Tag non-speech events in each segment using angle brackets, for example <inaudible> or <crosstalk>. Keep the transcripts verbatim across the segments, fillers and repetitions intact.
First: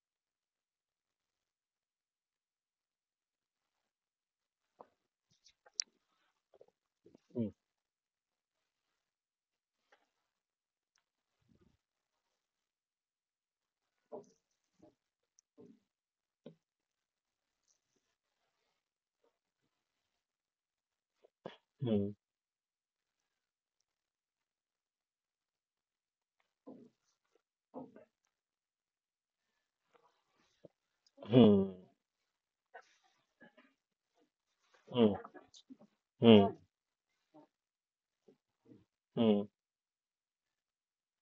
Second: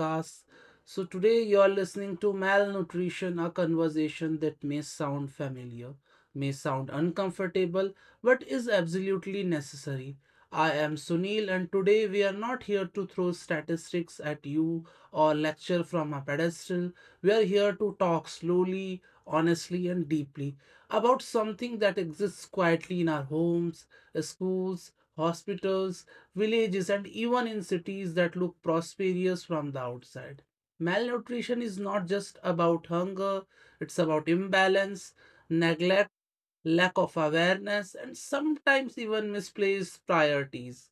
podcast. So, today you are listening to Malnutrition, a conversation that may sound familiar, may sound Mm, uncomfortable, but is absolutely necessary. I am Sunil, and today we are not here to throw statistics at you or lecture from a pedestal. We are here to talk slowly, honestly, and deeply about something that mm, exists quietly in our homes, schools, hospitals, villages, and even in cities that look prosperous from the outside. Malnutrition mm, is not just about hunger, it's about imbalance, mm, neglect, mm, lack of awareness, and sometimes mm, even misplaced priorities.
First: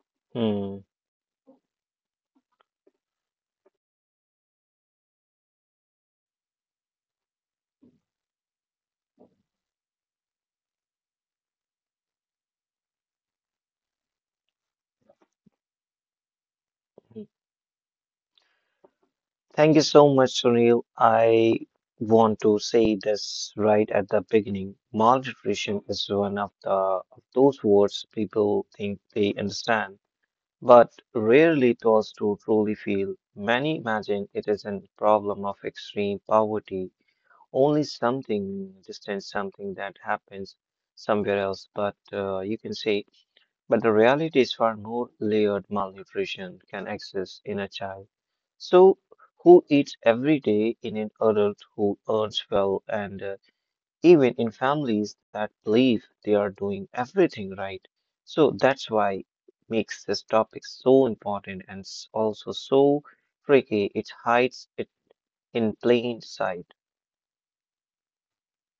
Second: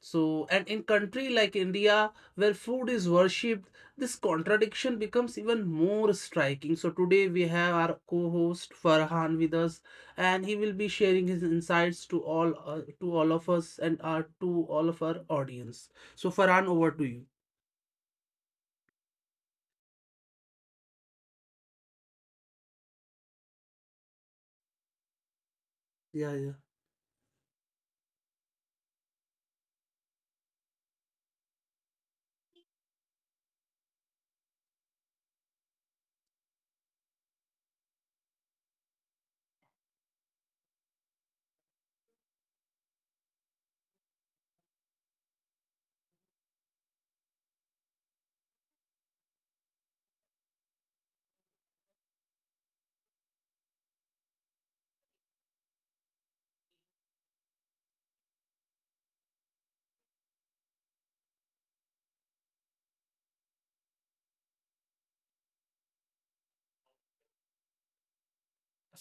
So, and in mm. country like India, where food is worshipped, this contradiction becomes even more striking. So today we have our co-host Farhan with us, and he will be sharing his insights to all uh, to all of us and our to all of our audience. So Farhan, over to mm. you. Thank you so much, Sunil. I want to say this right at the beginning. Malnutrition is Yeah, one yeah. of the of those words people think they understand, but rarely taught to truly feel. Many imagine it is a problem of extreme poverty, only something distant, something that happens somewhere else. But uh, you can say But the reality is far more layered malnutrition can exist in a child. So, who eats every day in an adult who earns well, and uh, even in families that believe they are doing everything right. So, that's why makes this topic so important and s- also so tricky. It hides it in plain sight.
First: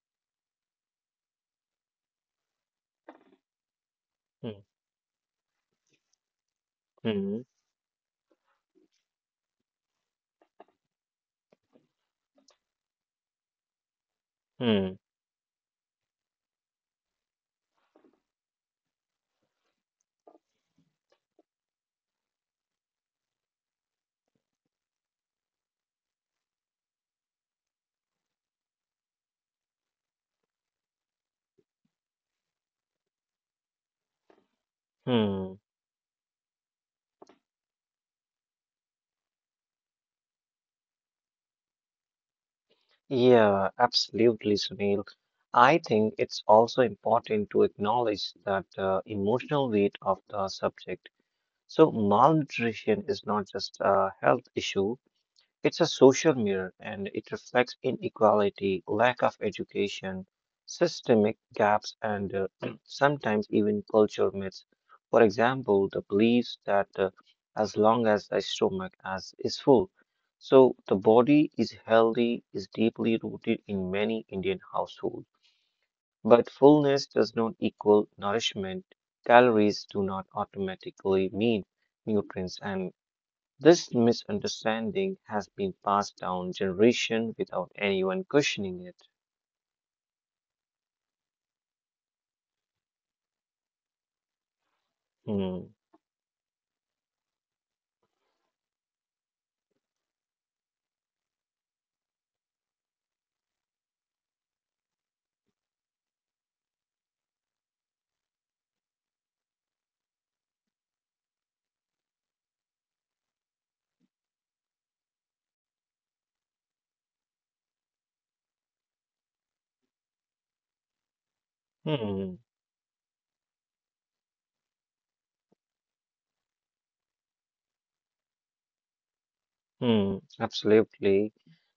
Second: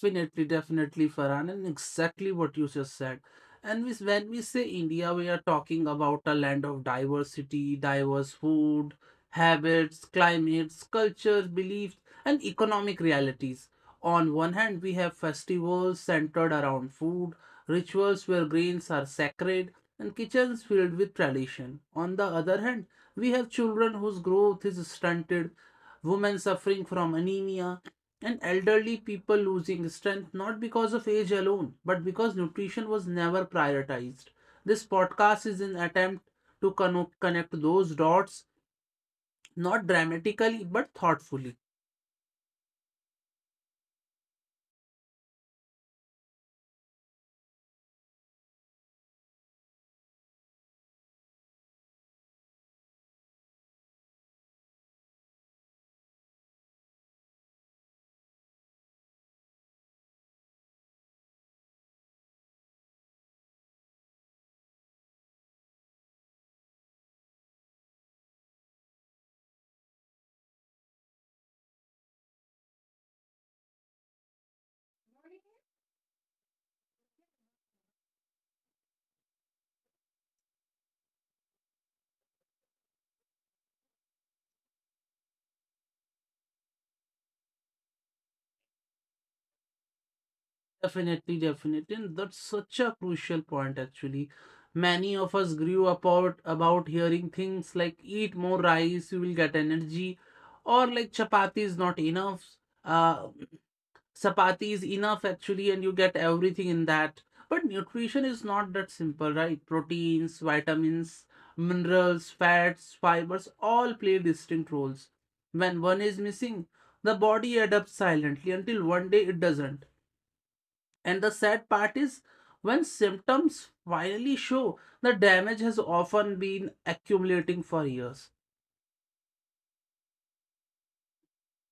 Definitely, definitely, Farhan, and exactly what you just said. And we, when we Hmm. say India, we are talking about a land of Hmm. diversity, diverse food, habits, climates, cultures, beliefs, and economic realities. On one hand, we Hmm. have festivals centered around food, rituals where grains are sacred, and kitchens filled with tradition. On the other hand, we have children whose growth is stunted, women suffering from anemia, and elderly people losing strength not because of age alone, but because nutrition was never prioritized. This podcast is Hmm. an attempt to conno- connect those dots, not dramatically, but thoughtfully. Yeah, absolutely, Sunil. I think it's also important to acknowledge that uh, emotional weight of the subject. So malnutrition is not just a health issue, it's a social mirror and it reflects inequality, lack of education, systemic gaps, and uh, <clears throat> sometimes even culture myths. For example, the beliefs that uh, as long as the stomach as, is full, so the body is healthy is deeply rooted in many Indian households. But fullness does not equal nourishment. Calories do not automatically mean nutrients, and this misunderstanding has been passed down generation without anyone questioning it. Definitely, definitely. And that's such a crucial point, actually. Many of us Hmm, grew up out about hearing things like eat more rice, you will get energy, or like chapati is not enough. Uh, Chapati is enough actually, and you get everything in that. But nutrition is not that simple, right? Proteins, vitamins, minerals, fats, fibers all play distinct roles. When one is missing, the body adapts silently until one day it doesn't. And the sad part is, hmm, when symptoms finally show, the damage has often been accumulating for years. hmm, absolutely.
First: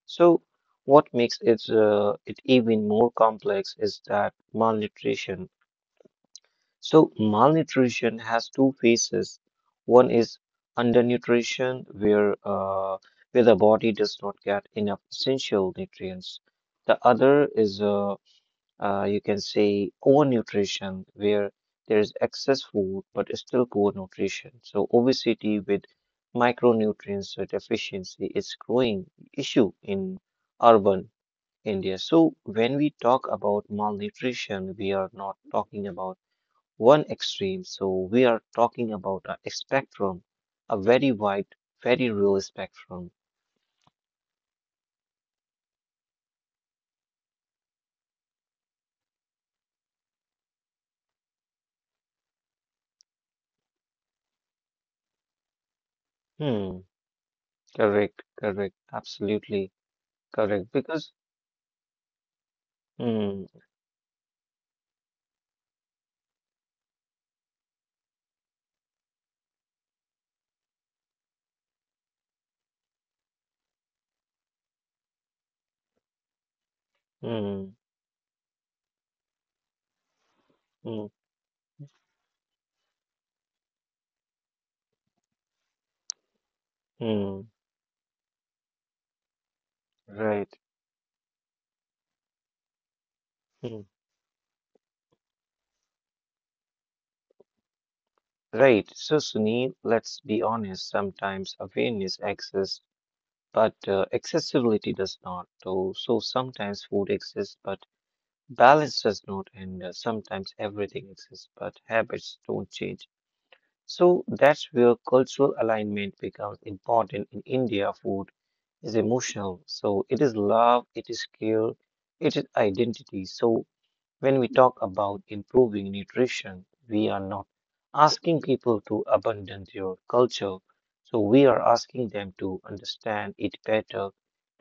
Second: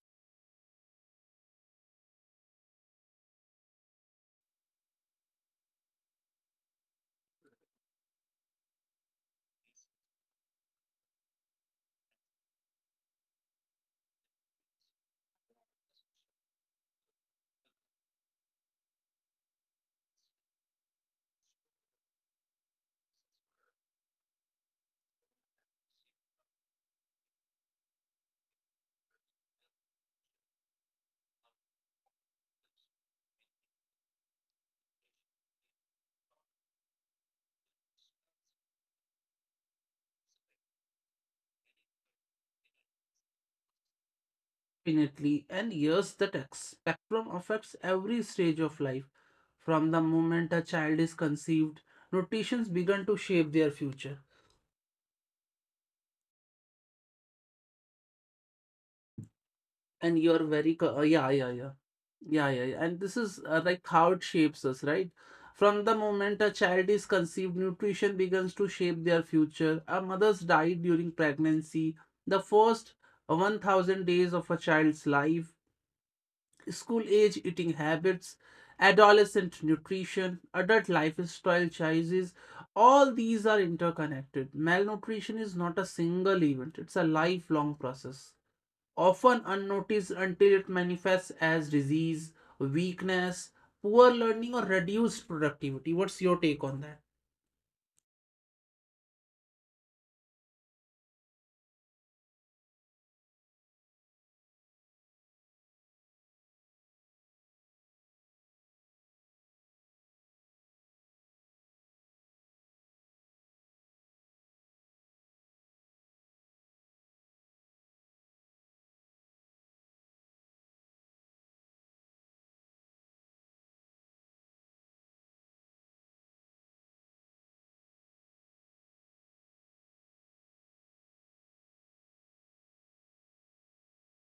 So, what makes it uh, it even more complex is that malnutrition. So, malnutrition has two phases. One is undernutrition, where uh, where the body does not get enough essential nutrients. The other is uh, uh, you can say overnutrition, where there is excess food but still poor nutrition. So obesity with micronutrients so deficiency is growing issue in urban India. So when we talk about malnutrition, we are not talking about one extreme. So we are talking about a spectrum, a very wide, very real spectrum. Definitely, and yes, that ex- spectrum affects every stage of life. From the moment a child is conceived, notations begin to shape their future. Hmm. Correct. Correct. Absolutely And you're correct. very, co- uh, Because yeah, yeah, yeah. Yeah, yeah, yeah. And this hmm. is uh, like how it shapes us, right? From the moment a child is conceived, nutrition begins to shape their future. A mother's diet during pregnancy, the first one thousand days of a child's life, school age Hmm. eating habits, adolescent nutrition, hmm. adult lifestyle choices, all these are interconnected. Malnutrition is not a single event, it's a Mm, lifelong process, often unnoticed right. until it manifests as disease, weakness, Mm, poor learning, or reduced productivity. What's your take on that? right. So, Sunil, let's be honest. Sometimes awareness exists, but uh, accessibility does not. So, so sometimes food exists, but balance does not. And uh, sometimes everything exists, but habits don't change. So that's where cultural alignment becomes important. In India, food is emotional. So it is love, it is care, it is identity. So when we talk about improving nutrition, we are not asking people to abandon their culture. So we are asking them to understand it better,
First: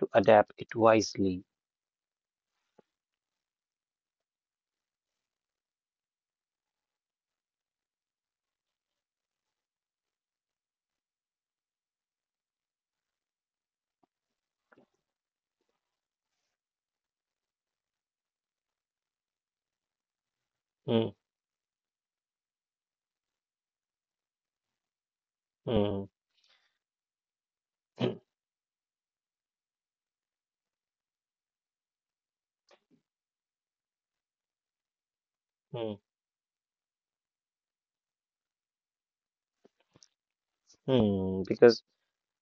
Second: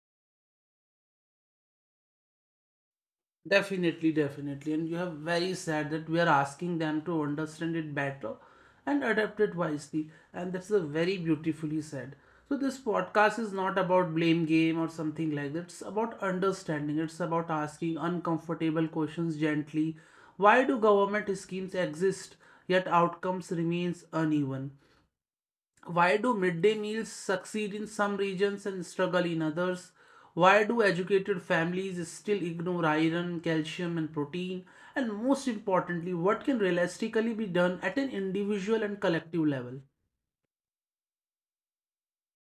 to adapt it wisely. Definitely, definitely. And you have very sad that we are asking them to understand it better and adapt it wisely. And that's a very beautifully said. So this podcast is not about blame game or something like that. It's about understanding. It's about asking uncomfortable questions gently. Why do Mm, government schemes exist yet outcomes remains uneven? mm, Why do midday meals succeed in mm, some regions and struggle in others? Why do educated families still ignore iron, calcium, and protein? And most mm, importantly, what can realistically be done at an individual and collective level? mm. Because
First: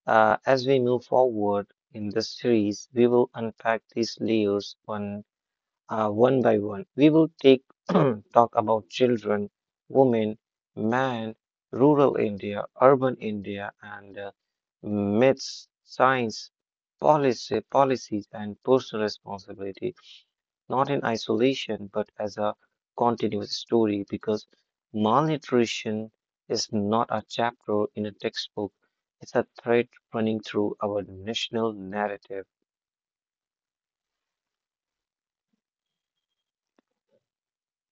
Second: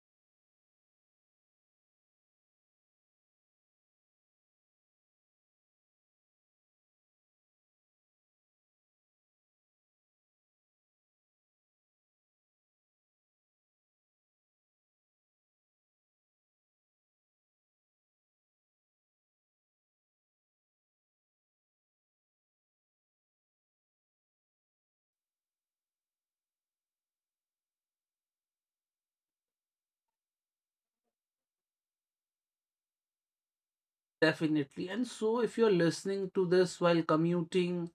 uh, as we move forward in the series, we will unpack these layers one uh, one by one. We will take <clears throat> talk about children, women, man, rural India, urban India, and uh, myths, science, policy, policies, and personal responsibility, not in isolation but as a continuous story. Because malnutrition is not a chapter in a textbook; it's a thread running through our national narrative. Definitely. And so, if you're listening to this while commuting,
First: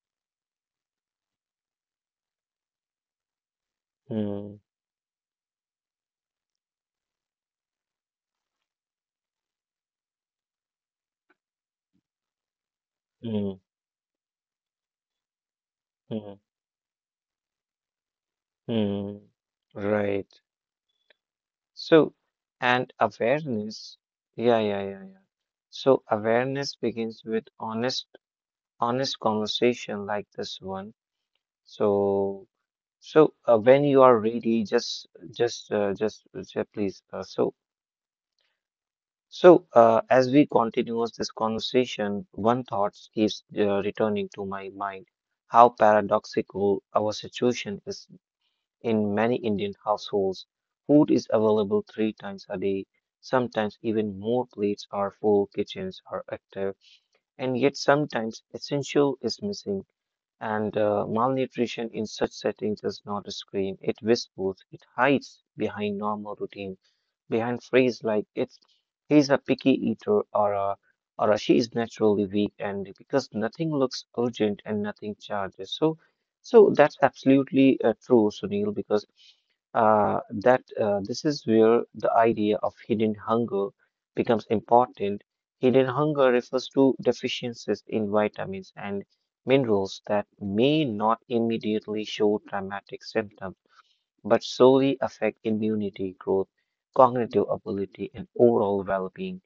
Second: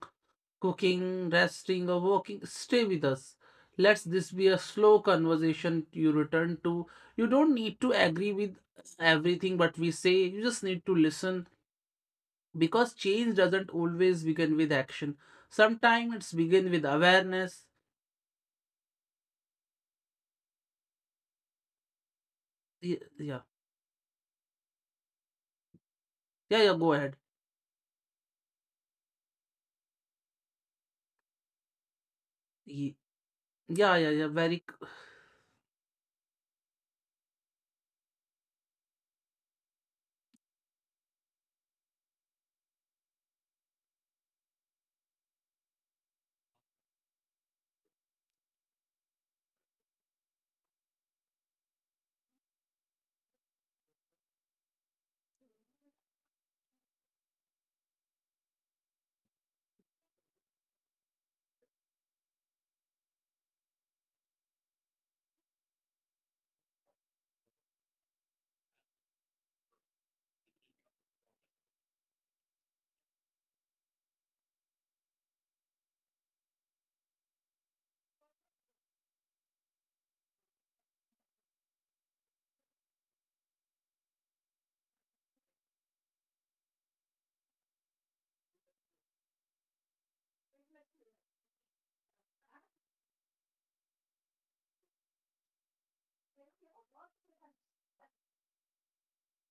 cooking, resting, or walking, stay with us. Let's this be a Hmm, slow conversation you return to. You don't need to agree with everything what we say, you just need to listen because change doesn't hmm, always begin with action, sometimes it's hmm. begin with awareness. Hmm. right. So, Y- and Yeah, awareness. Yeah, yeah, yeah, yeah. So yeah, yeah, go awareness ahead. begins with honest, honest conversation like this one. So, Ye- so uh, yeah when yeah yeah you are very c- ready, just, just, uh, just, uh, please. Uh, so, so uh, as we continues this conversation, one thought keeps uh, returning to my mind: how paradoxical our situation is. In many Indian households, food is available three times a day. Sometimes even more plates are full, kitchens are active, and yet sometimes essential is missing. And uh, malnutrition in such settings does not scream, it whispers, it hides behind normal routine, behind phrases like it's he's a picky eater or a or a, she is naturally weak and because nothing looks urgent and nothing charges. So so that's absolutely uh, true, Sunil, because uh, that uh, this is where the idea of hidden hunger becomes important. Hidden hunger refers to deficiencies in vitamins and minerals that may not immediately show dramatic symptoms, but slowly affect immunity, growth, cognitive ability, and overall well being.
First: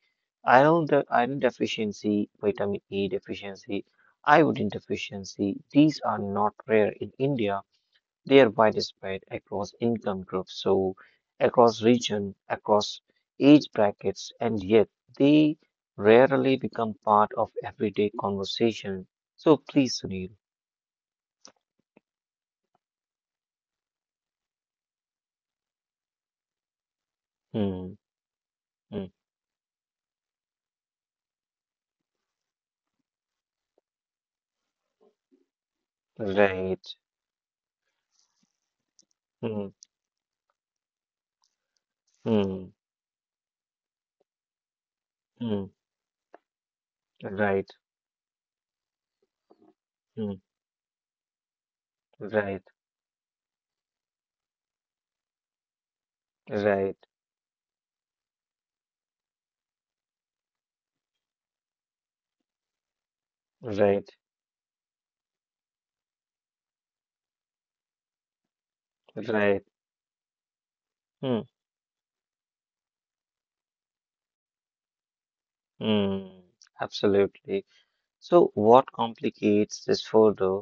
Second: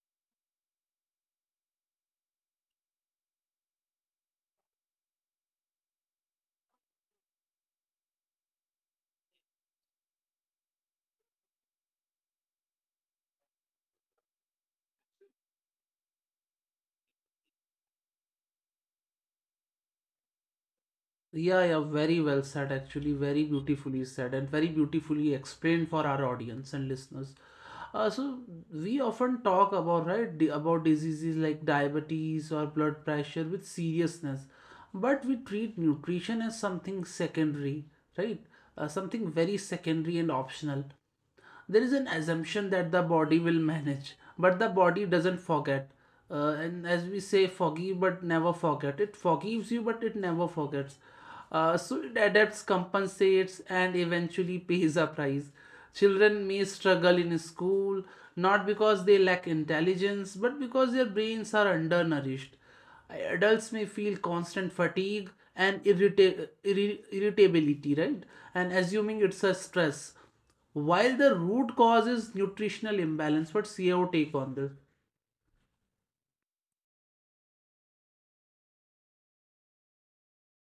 Iron, de- iron deficiency, vitamin E deficiency, iodine deficiency, these are not rare in India, they are widespread across income groups, so across region, across age brackets, and yet they rarely become part of everyday conversation. So please, Sunil. yeah, yeah, very well said actually, very beautifully said and very beautifully explained for our audience and listeners. Hmm, Uh, so we hmm, often talk about right di- about diseases like diabetes or blood pressure with seriousness, but we treat nutrition as right. something secondary, right, uh, something very Hmm, secondary and optional. There is an assumption hmm, that the body will manage, but the body doesn't hmm, forget. Uh, and as we say, right. forgive but never forget, it forgives you but it Hmm, never forgets. Uh, so it right. adapts, compensates, and eventually pays a price. Children may Right. struggle in school not because they lack intelligence but because their brains are undernourished. Adults may Right. feel constant fatigue and irrita- irri- irritability, right, and assuming it's a Right. stress while the Hmm, root cause is nutritional imbalance. What's your take on this? hmm. Absolutely. So, what complicates this further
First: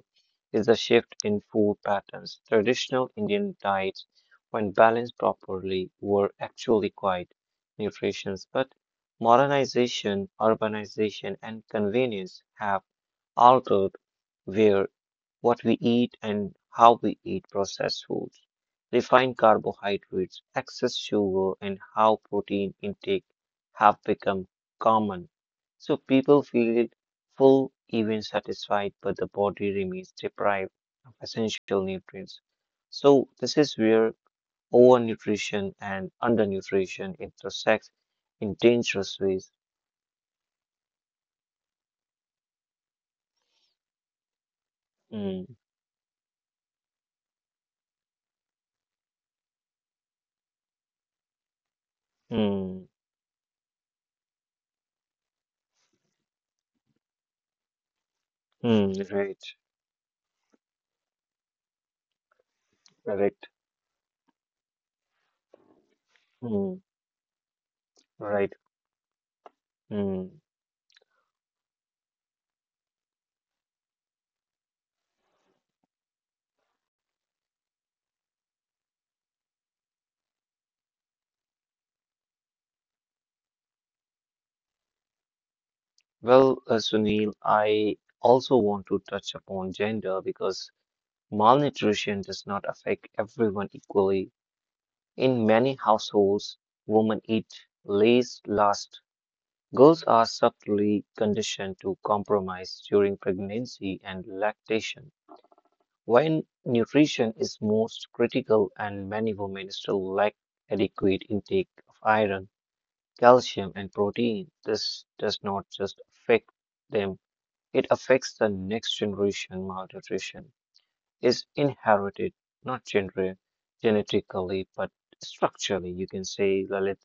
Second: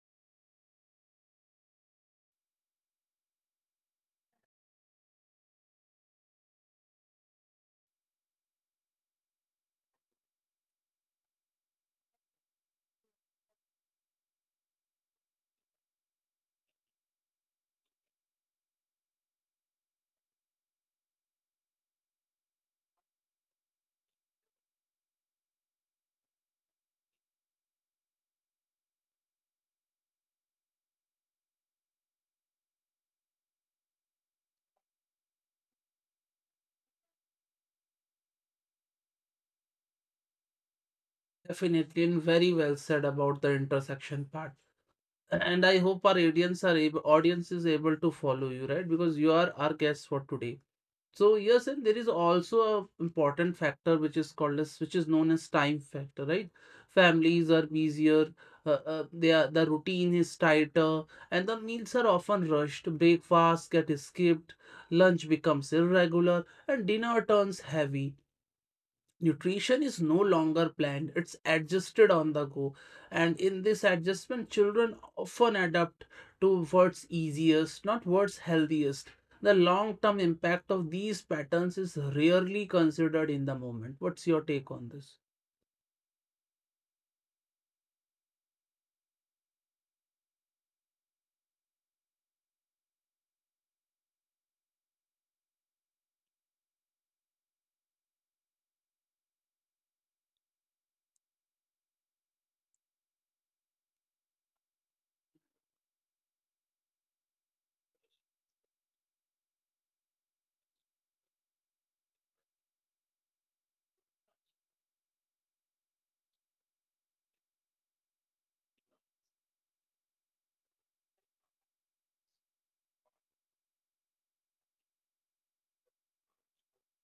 is the shift in food patterns. Traditional Indian diets, when balanced properly, were actually quite nutritious, but modernization, urbanization, and convenience have altered where what we eat and how we eat processed foods, refined carbohydrates, excess sugar, and how protein intake have become common. So people feel full, even satisfied, but the body remains deprived of essential nutrients. So this is where overnutrition and undernutrition intersect in dangerous ways. Definitely, and very well said about the intersection part. Mm, And I hope our audience are able audience is able to follow you, right, because you are our guest for today. So yes, and there is also mm, a important factor which is called as, which is known as, time factor, right? Families are busier, mm, uh, right, uh, they are, the routine is tighter, and the meals are often rushed. correct, Breakfast get skipped, lunch becomes mm, irregular, and dinner turns right. heavy. Nutrition Mm. is no longer planned, it's adjusted on the go. And in this adjustment, children often adapt to what's easiest, not what's healthiest. The long term impact of these patterns is rarely considered in the moment. What's your take on this? Well, uh, Sunil, I also want to touch upon gender because malnutrition does not affect everyone equally. In many households, women eat least last. Girls are subtly conditioned to compromise during pregnancy and lactation, when nutrition is most critical and many women still lack adequate intake of iron, calcium, and protein. This does not just affect them, it affects the next generation. Malnutrition is inherited, not gener- genetically, but structurally, you can say, Lalit.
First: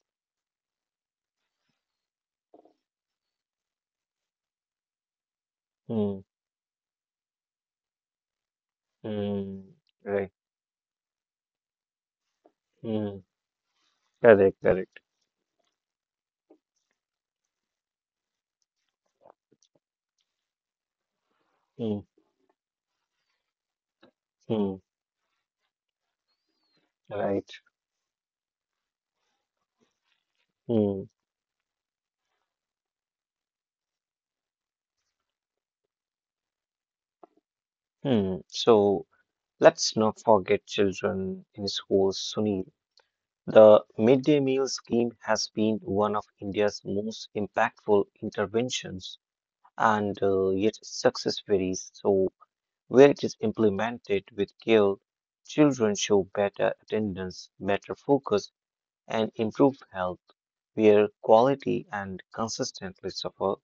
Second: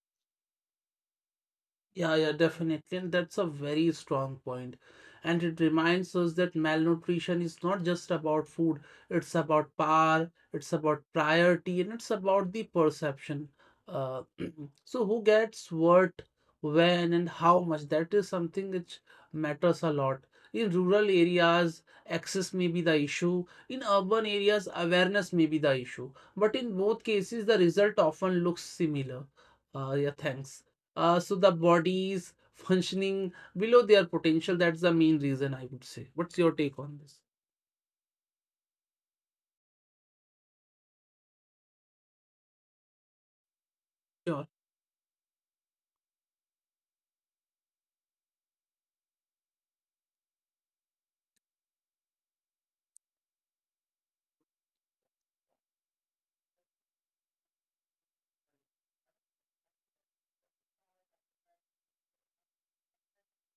Yeah, yeah, definitely. And that's a very strong point. And it reminds Hmm, us that malnutrition is not just about food, it's about hmm, power, right. it's about priority, and it's about the Hmm, perception. Uh, correct, <clears throat> so, who correct. gets what, when, and how much? That is something which matters a lot. In rural areas, Hmm, access may be the issue. In urban areas, hmm, awareness may be the issue. But in both cases, the right. result often looks similar. Uh, yeah, thanks. Uh, Hmm, so the body is functioning below their potential. That's the main reason I would say. What's your take on this? hmm. So let's not forget children in schools, Sunil. The Sure. midday meal scheme has been one of India's most impactful interventions, and uh, yet success varies. So where it is implemented with care, children show better attendance, better focus, and improved health. Where quality and consistently suffer,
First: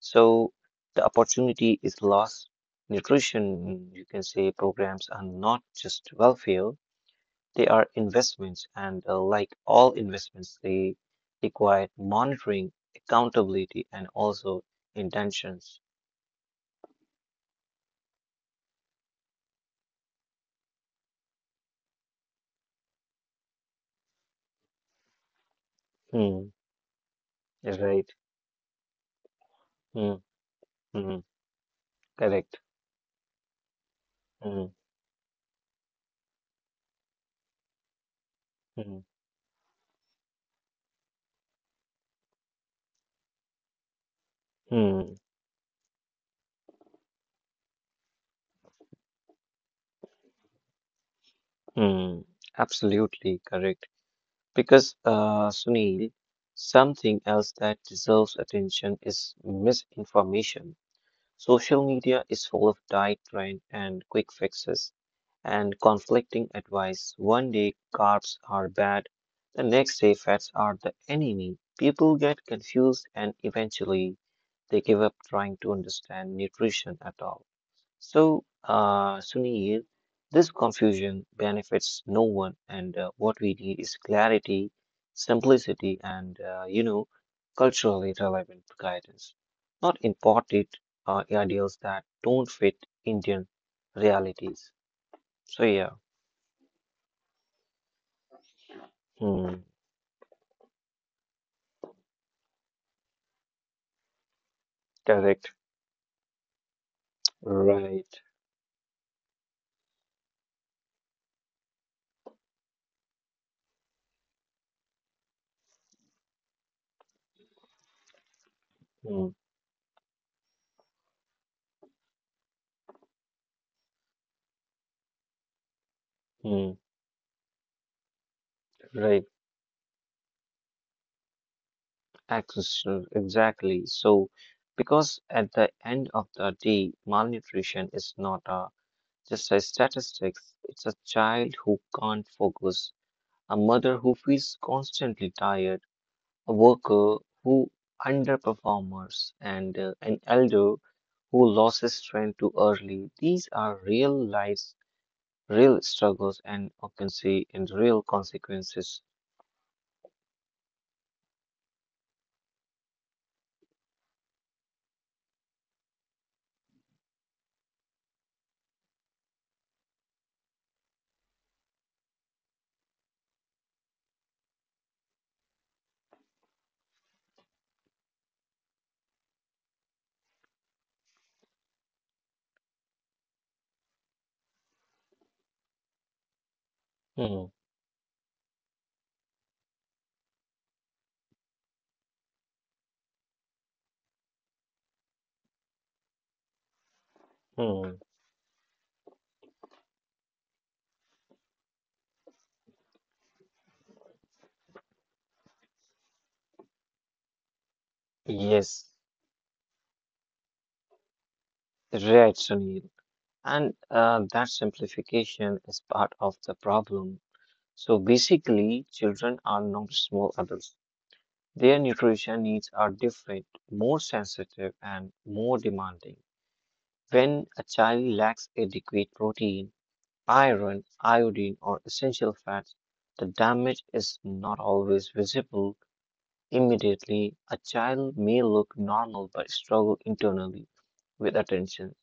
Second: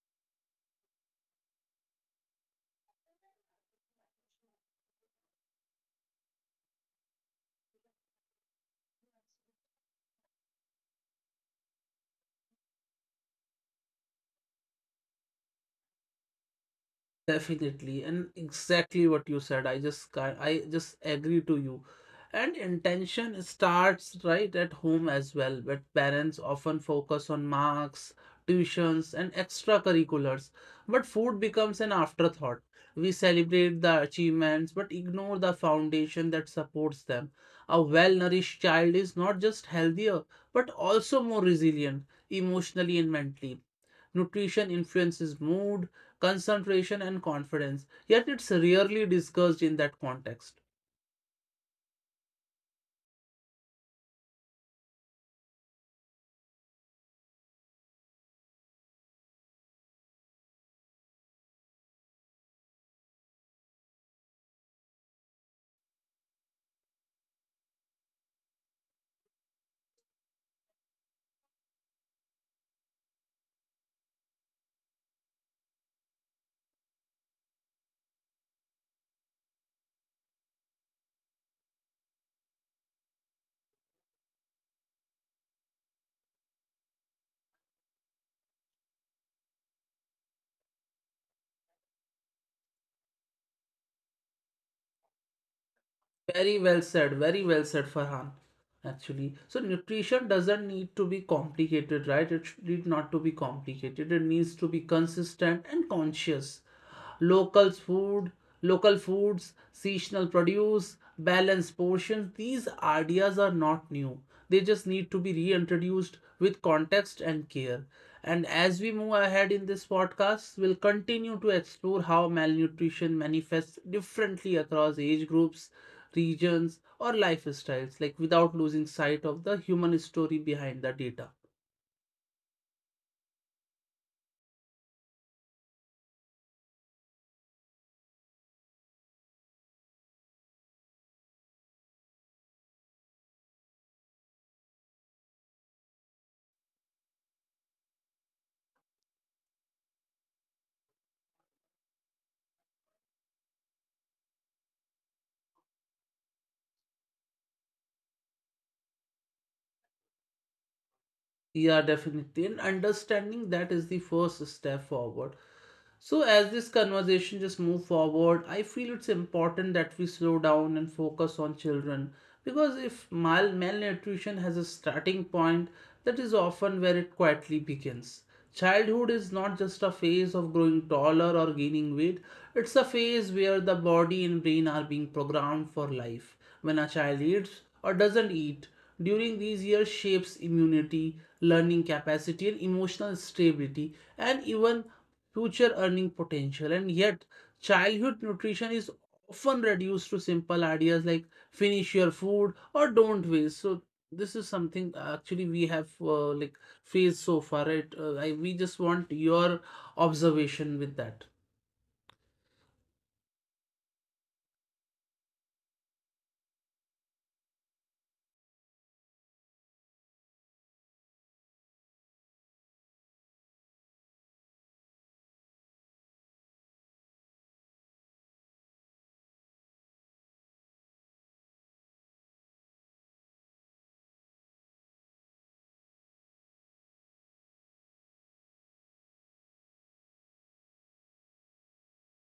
so the opportunity is lost. Nutrition, you can say, programs are not just welfare, they are investments, and uh, like all investments, they require monitoring, accountability, and also intentions. Definitely, and exactly what you said. I just ca- I just agree to you. And intention starts right at home as well, but parents Hmm, often focus on right. marks, tuitions, and Hmm, extracurriculars. But hmm, food becomes an correct. afterthought. We celebrate the Hmm. achievements, but ignore the foundation that supports them. A well-nourished Hmm. child is not just healthier, but also more resilient emotionally and mentally. Nutrition Hmm. influences mood, concentration, and confidence, yet it's rarely discussed in that context. mm. Absolutely correct. Because, uh, Sunil, something else that deserves attention is misinformation. Social media is full of diet trend and quick fixes and conflicting advice. One day carbs are bad, the next day fats are the enemy. People get confused and eventually they give up trying to understand nutrition at all. So, uh, Sunil, this confusion benefits no one, and uh, what we need is clarity, simplicity, and uh, you know, culturally relevant guidance, not imported uh, ideals that don't fit Indian realities. So, yeah, Very well said, very well said, Farhan. Actually, so hmm, nutrition doesn't need to be complicated, right? It should need not to be complicated. It needs to be consistent correct, and conscious. Locals food, right, local foods, seasonal produce, balanced portions, these ideas are not new, they just need to be reintroduced with context and care. And as we move hmm, ahead in this podcast, we'll continue to explore how malnutrition manifests differently across age groups, regions, hmm, or lifestyles, like without losing sight of right, the human story behind the data. access, uh, exactly. So, because at the end of the day, malnutrition is not a just as statistics. It's a child who can't focus, a mother who feels constantly tired, a worker who underperforms, and uh, an elder who lost his strength too early. These are real lives, real struggles, and occupancy and real consequences. Yeah, definitely. And understanding that is the first step forward. So, as this conversation just move forward, I feel it's important that we slow down and focus on children because if mal- malnutrition has a starting point, that is often where it quietly begins. Childhood is not just a phase of growing taller or gaining weight, it's a phase where the body and brain are being programmed for life. When a child eats Hmm, or doesn't eat during these years shapes immunity, learning capacity, and emotional stability, and even future earning potential. And yet, hmm. childhood nutrition is often reduced to simple ideas like finish your food or don't waste. So this is something uh, actually we have uh, like faced so far, right? Uh, I, we just Yes, want your observation with that. right, Sunil. And uh, that simplification is part of the problem. So basically, children are not small adults. Their nutrition needs are different, more sensitive, and more demanding. When a child lacks adequate protein, iron, iodine, or essential fats, the damage is not always visible. Immediately, a child may look normal but struggle internally with attention.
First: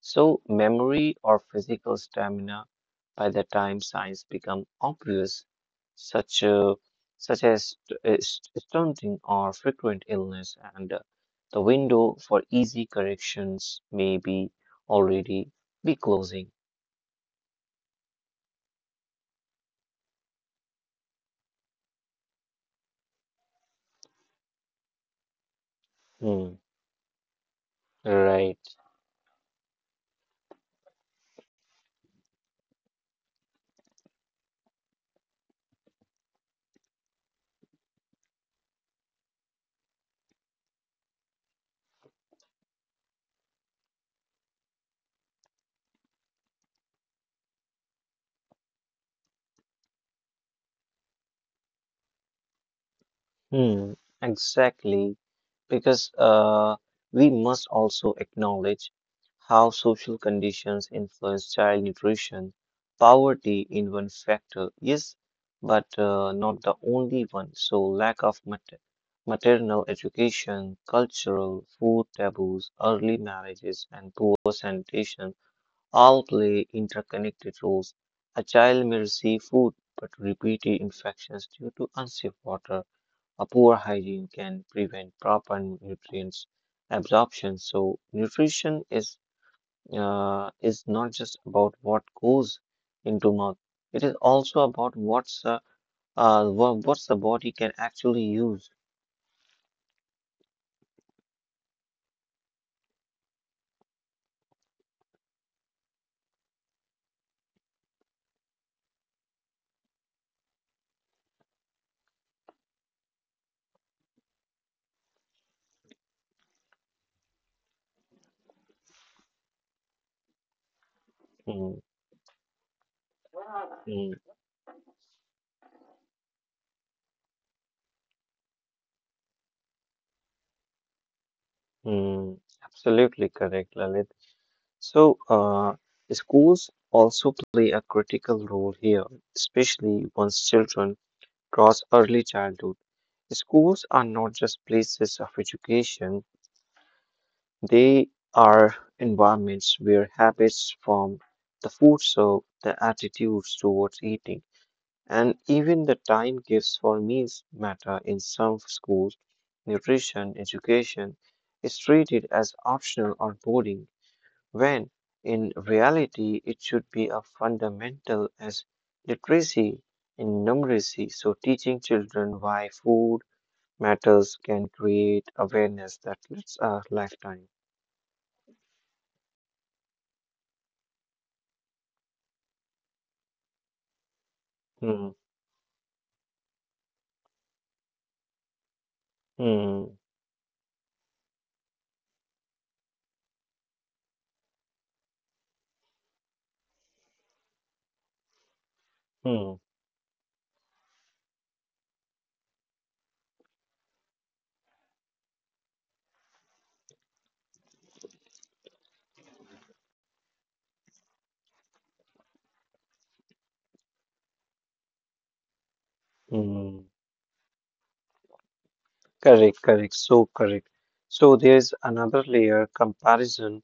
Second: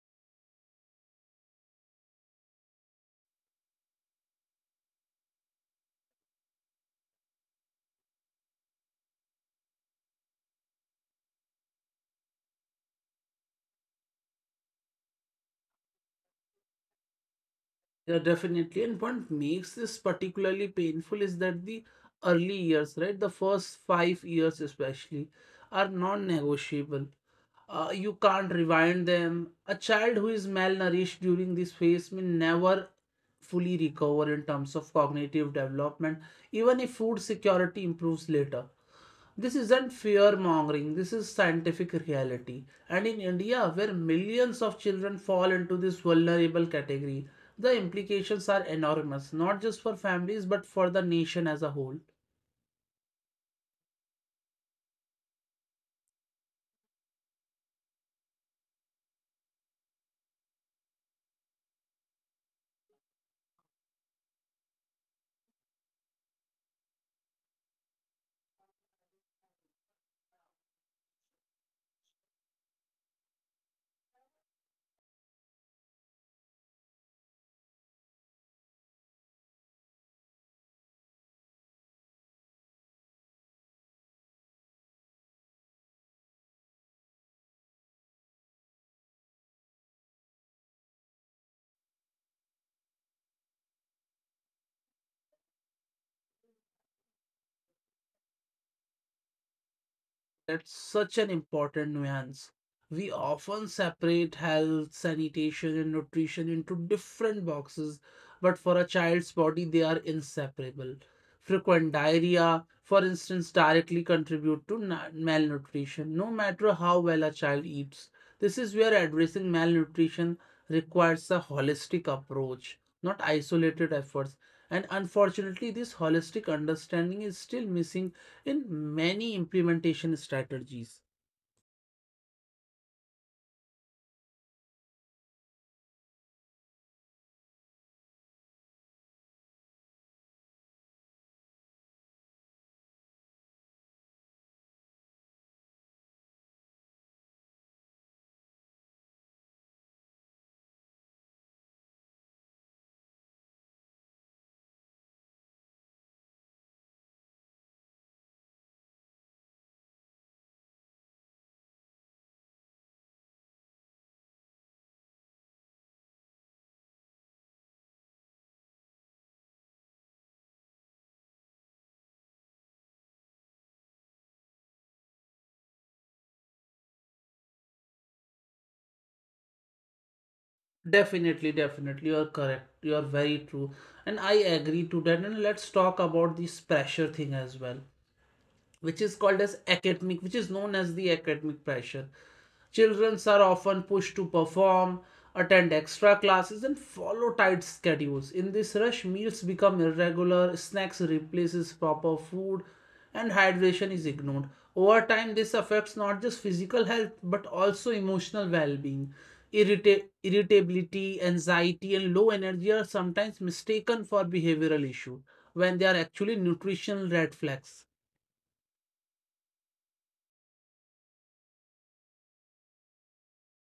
So, memory or physical stamina by the time signs become obvious, such, uh, such as st- uh, st- stunting or frequent illness, and uh, the window for easy corrections may be already be closing. Yeah, definitely. And what makes this particularly painful is that the early years, right, the first five years especially, are Hmm, non-negotiable. uh, you can't right. rewind them. A child who is malnourished during this phase may never fully recover in terms of cognitive development, even if food security improves later. This isn't fear mongering, this is scientific reality. And in India, where millions of children fall into this vulnerable category, the implications are enormous, not just for families but for the nation as a whole. Hmm, exactly, because uh, we must also acknowledge how social conditions influence child nutrition. Poverty in one factor, yes, but uh, not the only one. So lack of mater maternal education, cultural food taboos, early marriages, and poor sanitation all play interconnected roles. A child may receive food, but repeated infections due to unsafe water a poor hygiene can prevent proper nutrients absorption. So nutrition is uh, is not just about what goes into mouth. It is also about what's uh, uh, wha- what's the body can actually use. That's such an important nuance. We often separate health, sanitation, and nutrition into different boxes, but for a child's body, they are inseparable. Frequent diarrhea, for instance, directly contribute to na- malnutrition, no matter how well a child eats. This is where addressing malnutrition requires a Mm, holistic approach, not isolated mm, efforts. And unfortunately, this holistic understanding is still missing in many implementation strategies. mm. Absolutely correct, Lalit. So uh, schools also play a critical role here, especially once children cross early childhood. Schools are not just places of education, they are environments where habits form, the food served, the attitudes towards eating, and even the time gives for meals matter in some schools. Nutrition education is treated as optional or boarding, when in reality it should be a fundamental as literacy in numeracy. So teaching children why food matters can create awareness that lasts a lifetime. Definitely, definitely, you are correct, you are very true, and I agree to that. Hmm. And let's talk about this pressure thing as well, which is called as Hmm, academic, which is known as the academic pressure. Children are often pushed to perform, attend extra classes, and follow tight schedules. In this rush, meals hmm, become irregular, snacks replaces proper food, and hydration is ignored. Over time, this affects not just physical health but also emotional well-being. Irrita- irritability, anxiety, and low energy are sometimes mistaken for behavioral issues when they are actually hmm. nutritional red flags. Correct, correct, so correct. So there's another layer comparison.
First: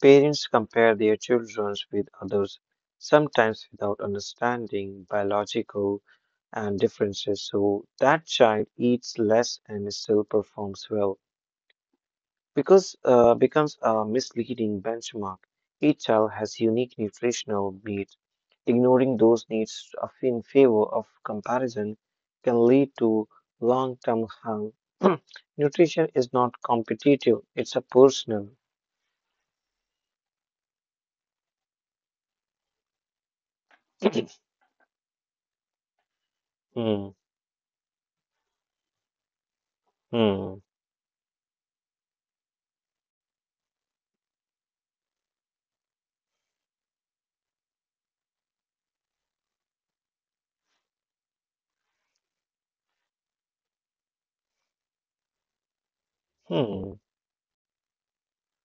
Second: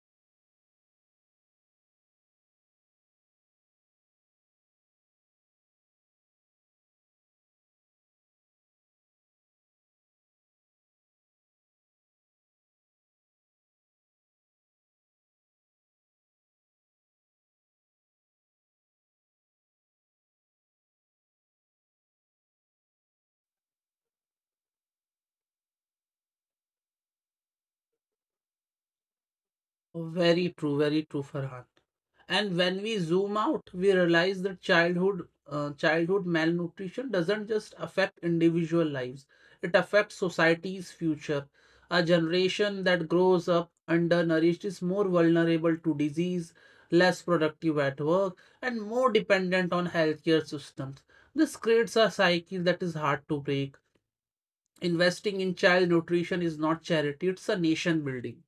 Parents compare their children with others, sometimes without understanding biological and differences. So that child eats less and still performs well, because uh, becomes a misleading benchmark. Each child has unique nutritional needs. Ignoring those needs of- in favor of comparison can lead to long term harm. <clears throat> Nutrition is not competitive, it's a personal. Very true, very true, Farhan. And when we zoom out, we <clears throat> realize that childhood uh, childhood Hmm, malnutrition doesn't just affect individual lives; it affects hmm, society's future. A generation that grows up undernourished is more vulnerable to disease, less productive at work, and more dependent on healthcare systems. This creates a cycle that is hard to break. Investing in child nutrition is hmm. not charity; it's a nation building.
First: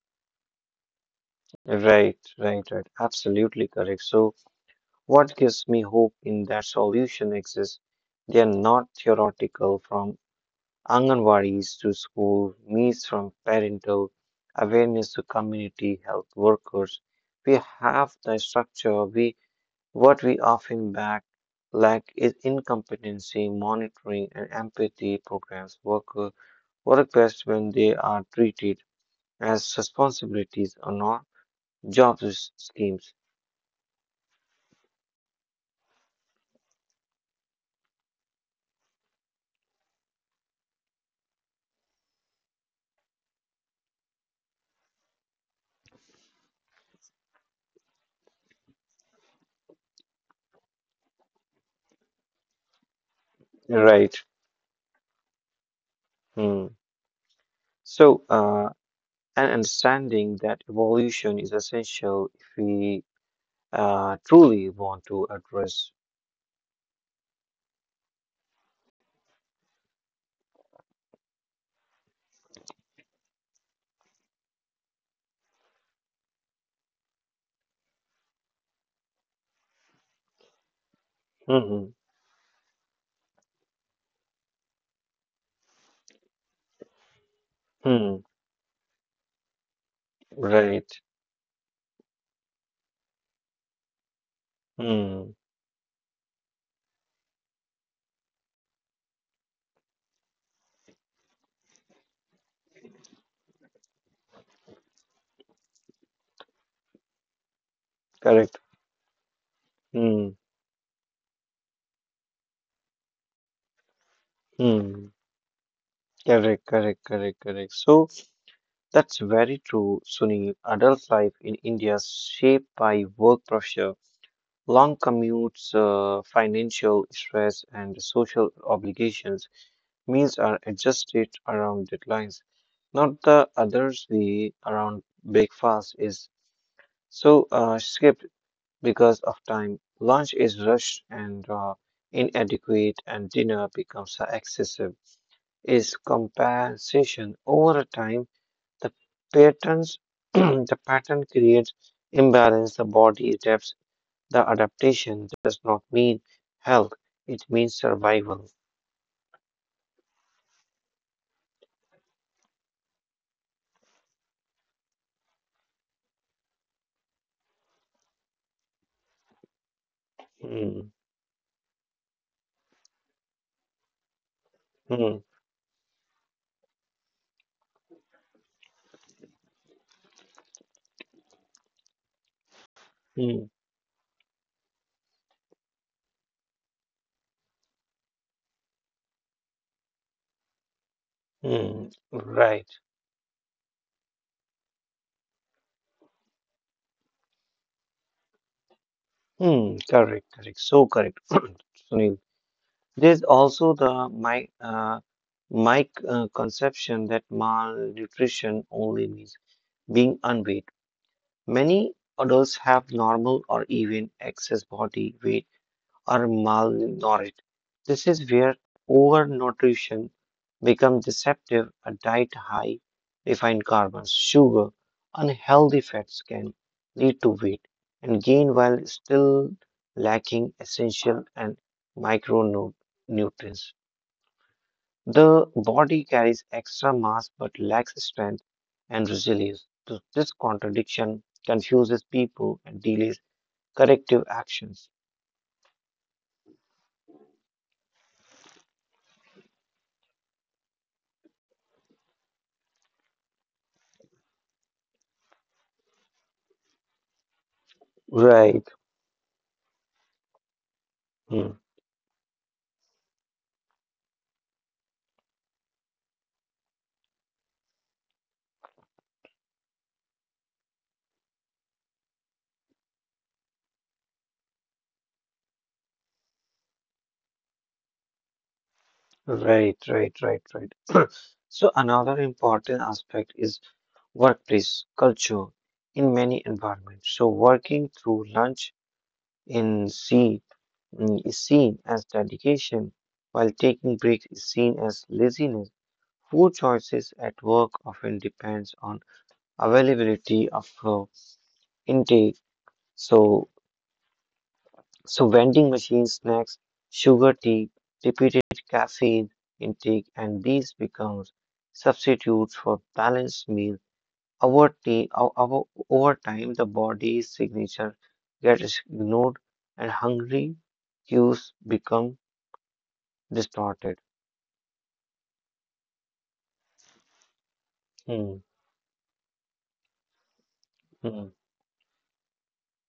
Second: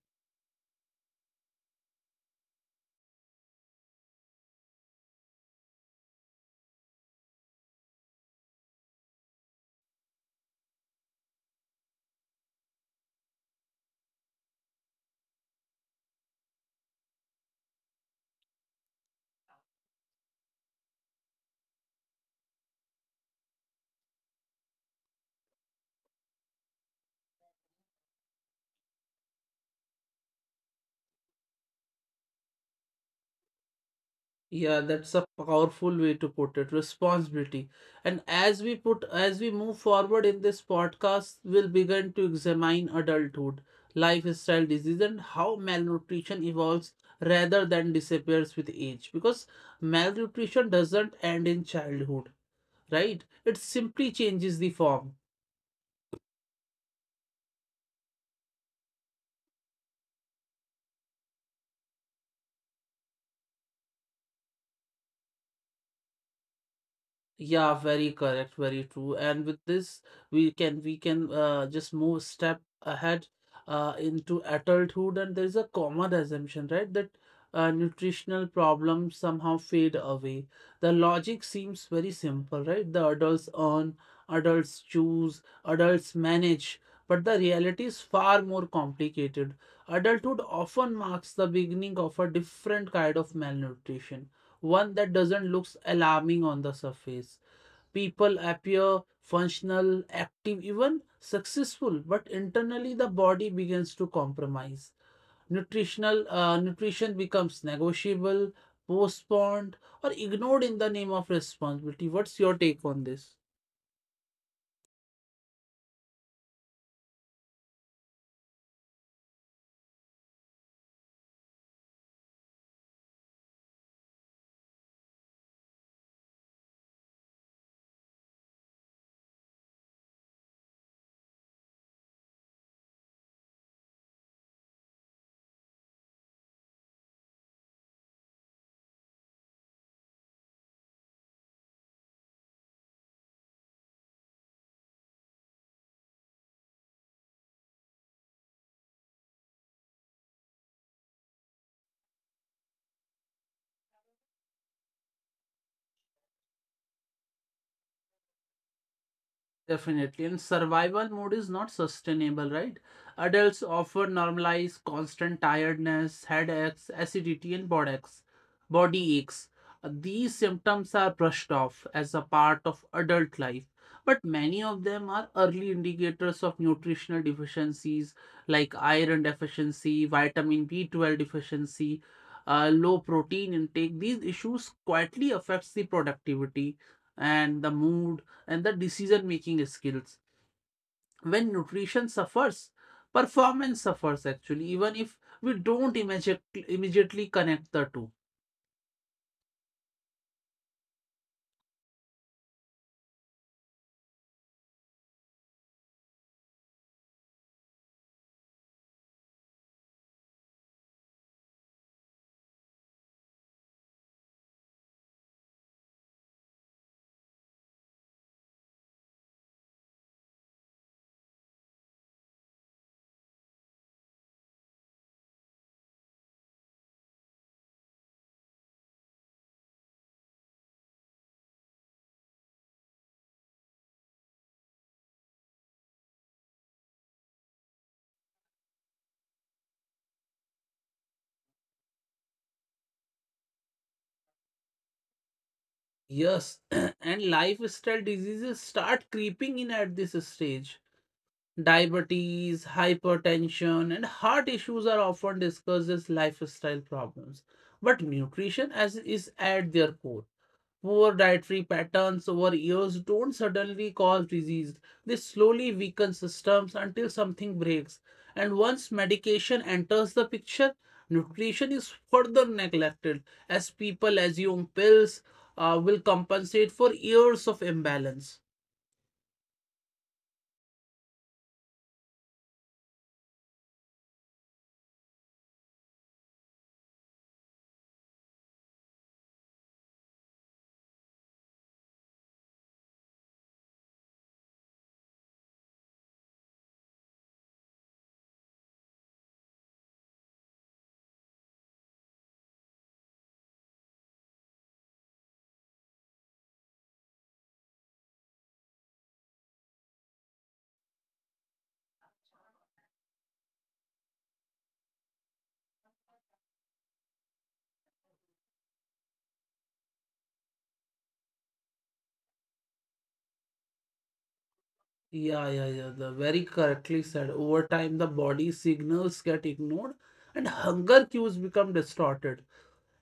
Right, right, right. Absolutely correct. So, what gives me hope in that solution exists? They are not theoretical from Anganwadis to school, meets from parental awareness to community health workers. We have the structure. We What we often back lack is incompetency, monitoring, and empathy programs. Worker work best when they are treated as responsibilities or not job s- schemes. Yeah, that's a powerful way to put it, responsibility. And as we put, as we move forward in this podcast, we'll begin to examine adulthood, lifestyle disease, and how malnutrition evolves rather than disappears with age. Because malnutrition doesn't end in childhood, right? It simply Right. changes the form. Hmm. So, uh, an understanding that evolution is essential if we uh, truly want to address. Yeah, very correct, very true. And with this, we can we can uh, just move step ahead uh, into adulthood. And there's a common assumption, right, that uh, nutritional problems somehow fade away. The logic seems very Mm-hmm. simple, right? The adults earn, adults choose, adults manage. But the reality is far Mm, more complicated. Adulthood often right. marks the beginning of a different kind of malnutrition, one that doesn't Mm, look alarming on the surface. People appear functional, active, even successful, but internally the body begins to compromise. Nutritional uh, nutrition becomes negotiable, correct. postponed, or Mm, ignored in the name of responsibility. What's your take on this? mm, correct, correct, correct, correct. So that's very true, Sunil. Adult life in India is shaped by work pressure, long commutes, uh, financial stress, and social obligations. Meals are adjusted around deadlines, not the others way around breakfast is. So, uh, skip, because of time. Lunch is rushed and uh, inadequate, and dinner becomes excessive. Is compensation over time the patterns <clears throat> the pattern creates imbalance. The body adapts. The adaptation does not mean health; it means survival. Definitely. And survival mode is not sustainable, right? Adults often normalize constant tiredness, headaches, acidity, and body aches. Body aches. Uh, These symptoms Hmm, are brushed off as a part of adult life, but many of them hmm, are early indicators of nutritional deficiencies like iron deficiency, vitamin B twelve deficiency, uh, low protein hmm, intake. These issues quietly affects the productivity and the mood and the decision making skills. When hmm. nutrition suffers, Right. performance suffers actually, even if we don't immediate- immediately connect the two. Hmm. Correct. Correct. So correct. <clears throat> Sunil. There's also the my uh, my uh, conception that malnutrition only means being unweight. Many adults have normal or even excess body weight or malnourished. This is where overnutrition becomes deceptive. A diet high refined carbons, sugar, unhealthy fats can lead to weight and gain while still lacking essential and micronutrients. The body carries extra mass but lacks strength and resilience. Th- This contradiction confuses people and delays corrective actions. Yes, <clears throat> and lifestyle diseases start creeping in at this stage. Diabetes, hypertension, and heart issues are often discussed as lifestyle problems, but nutrition Right. as is at their core. Poor dietary Hmm. patterns over years don't suddenly cause disease. They slowly weaken systems until something breaks. And once medication enters the picture, nutrition is further neglected as people assume pills uh, will compensate for years of imbalance. Right, right, right, right. <clears throat> So, another important aspect is workplace culture in many environments. So, working through lunch in sea mm, is seen as dedication, while taking breaks is seen as laziness. Food choices at work often depends on availability of uh, intake. So, so vending machine snacks, sugar tea, repeated caffeine intake, and these becomes substitutes for balanced meal. Over, tea, o- over, Over time, the body's signature gets ignored and hungry cues become distorted. Yeah, yeah, yeah. The very correctly said. Over time, the Hmm, body signals get ignored and hunger cues hmm, become distorted.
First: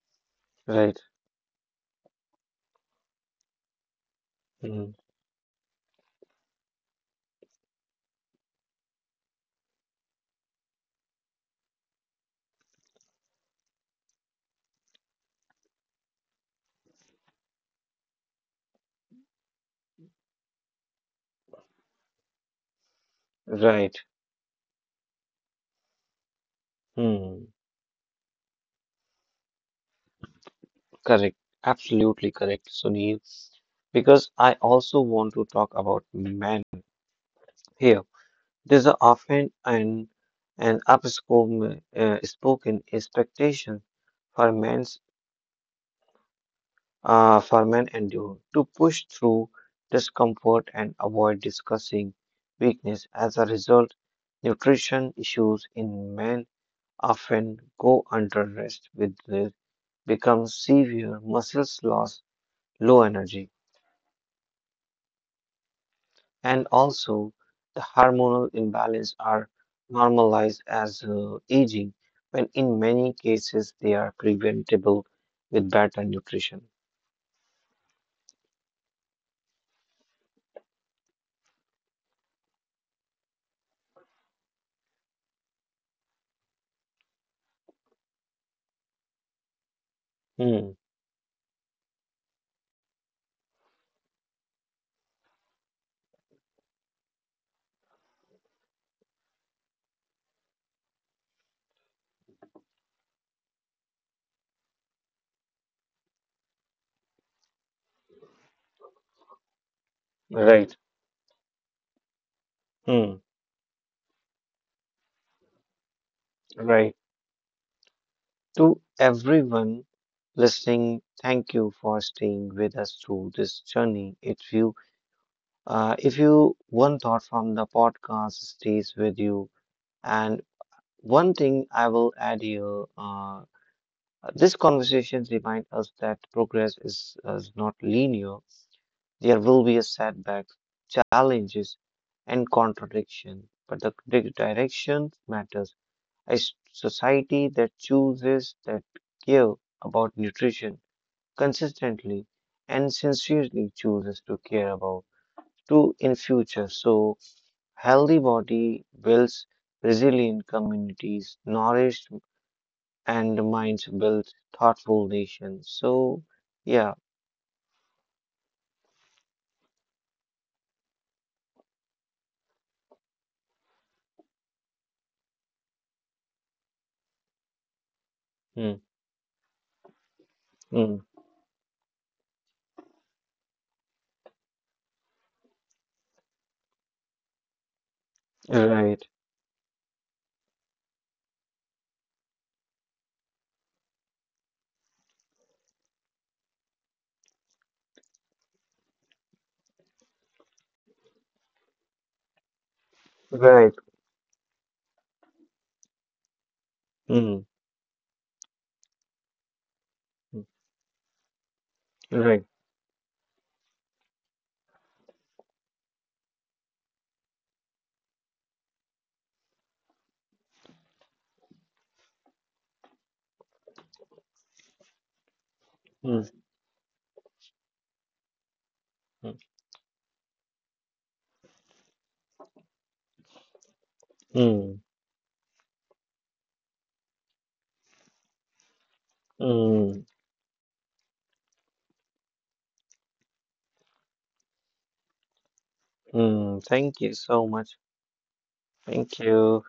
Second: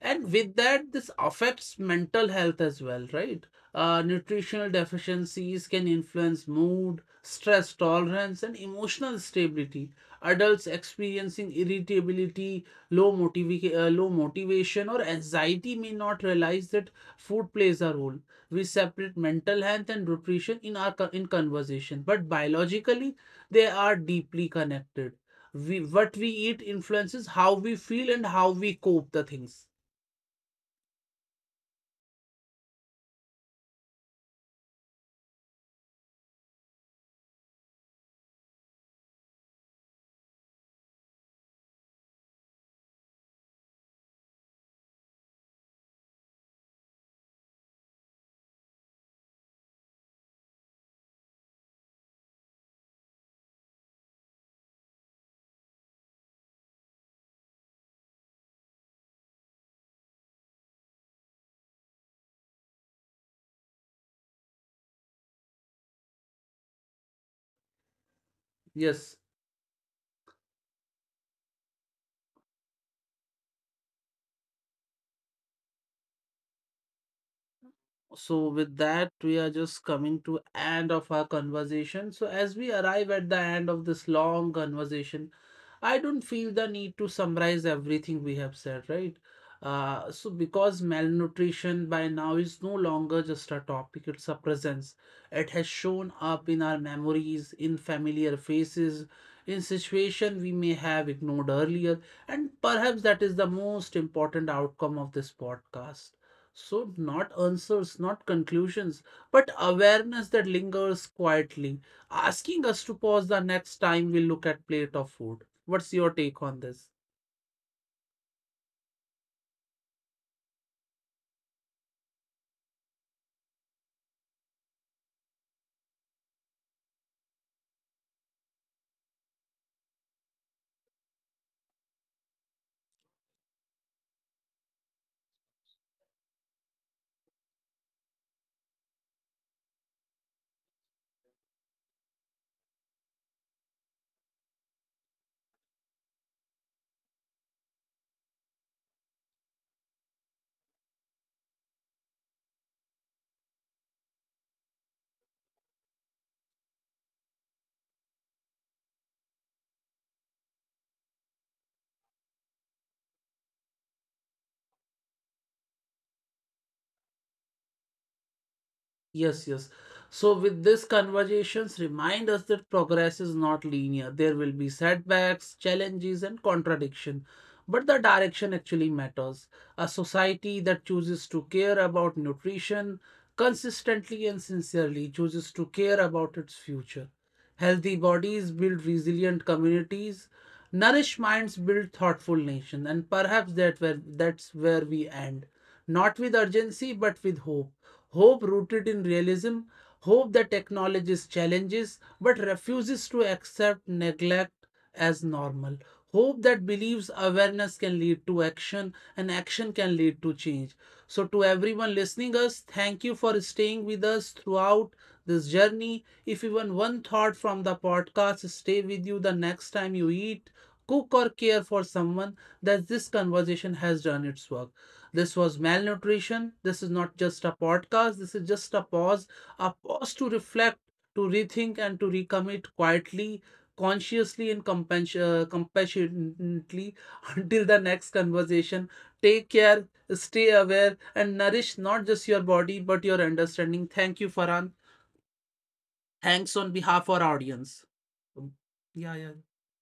And with that, right, this affects mental health as well, right? Uh, nutritional hmm, deficiencies can influence mood, stress tolerance, and emotional stability. Adults experiencing irritability, low motiva- uh, low motivation, or anxiety may not realize that food plays a role. We separate mental health and nutrition in our co- in conversation, but biologically they right. are deeply connected. We what we eat influences Hmm. how we feel and how we cope the things. Correct, absolutely correct, Sunil. Because I also want to talk about men here. There's a often an an upspoken uh, spoken expectation for men's uh, for men and you to push through discomfort and avoid discussing weakness. As a result, nutrition issues in men often go under rest with the- become severe muscles loss, low energy and also the hormonal imbalance Yes. are normalized as uh, aging when in many cases they are preventable with better nutrition. So with that, we are just coming to end of our conversation. So as we arrive at the end of this long conversation, I don't feel the need to summarize everything we have said, right? Uh, so, Hmm, Because malnutrition by now is no longer just a topic, it's a presence. It has shown up in our memories, in familiar faces, in situations we may have ignored earlier, and perhaps that is the most important outcome of this podcast. So, not answers, not conclusions, but awareness that right. lingers quietly, asking us to Hmm, pause the next time we look at plate of food. What's your take on this? right. To everyone listening, thank you for staying with us through this journey. If you uh, if you one thought from the podcast stays with you and one thing I will add here, uh, Uh, these conversations remind us that progress is, is not linear. There will be a setbacks, challenges, and contradiction, but the di- direction matters. A s- society that chooses that care about nutrition consistently and sincerely chooses to care about to in future. So healthy body builds resilient communities nourished and minds build thoughtful nations. So, yeah, Yes, yes. So, with these conversations, remind us that progress is not linear. There will be setbacks, challenges, and contradiction. But the direction mm, actually matters. A society that mm, chooses to care about nutrition consistently and sincerely chooses to care about its future. Healthy bodies build right, resilient communities. Nourished minds build thoughtful nation. And perhaps that where, that's where we end. Not with urgency, but with hope. Hope rooted in realism, hope that acknowledges challenges but refuses to right, accept neglect as normal. Hope that believes mm, awareness can lead to action and action can lead to mm, change. So, to everyone listening right, us, thank you for staying with us throughout this journey. If even one thought from the podcast stay with you the next time you eat, cook, or care for someone, that this conversation has done its work. This was mm, malnutrition. This is not just a podcast. This is just a pause, mm, a pause to reflect, to rethink, and to recommit quietly, consciously, and mm, compas- uh, compassionately <laughs> until the next conversation. Take care, mm, stay aware, and nourish not just your body but your understanding. Thank you, Farhan. Thanks on mm. behalf Thank of you our so audience. much. Um, Yeah, yeah. Thank you.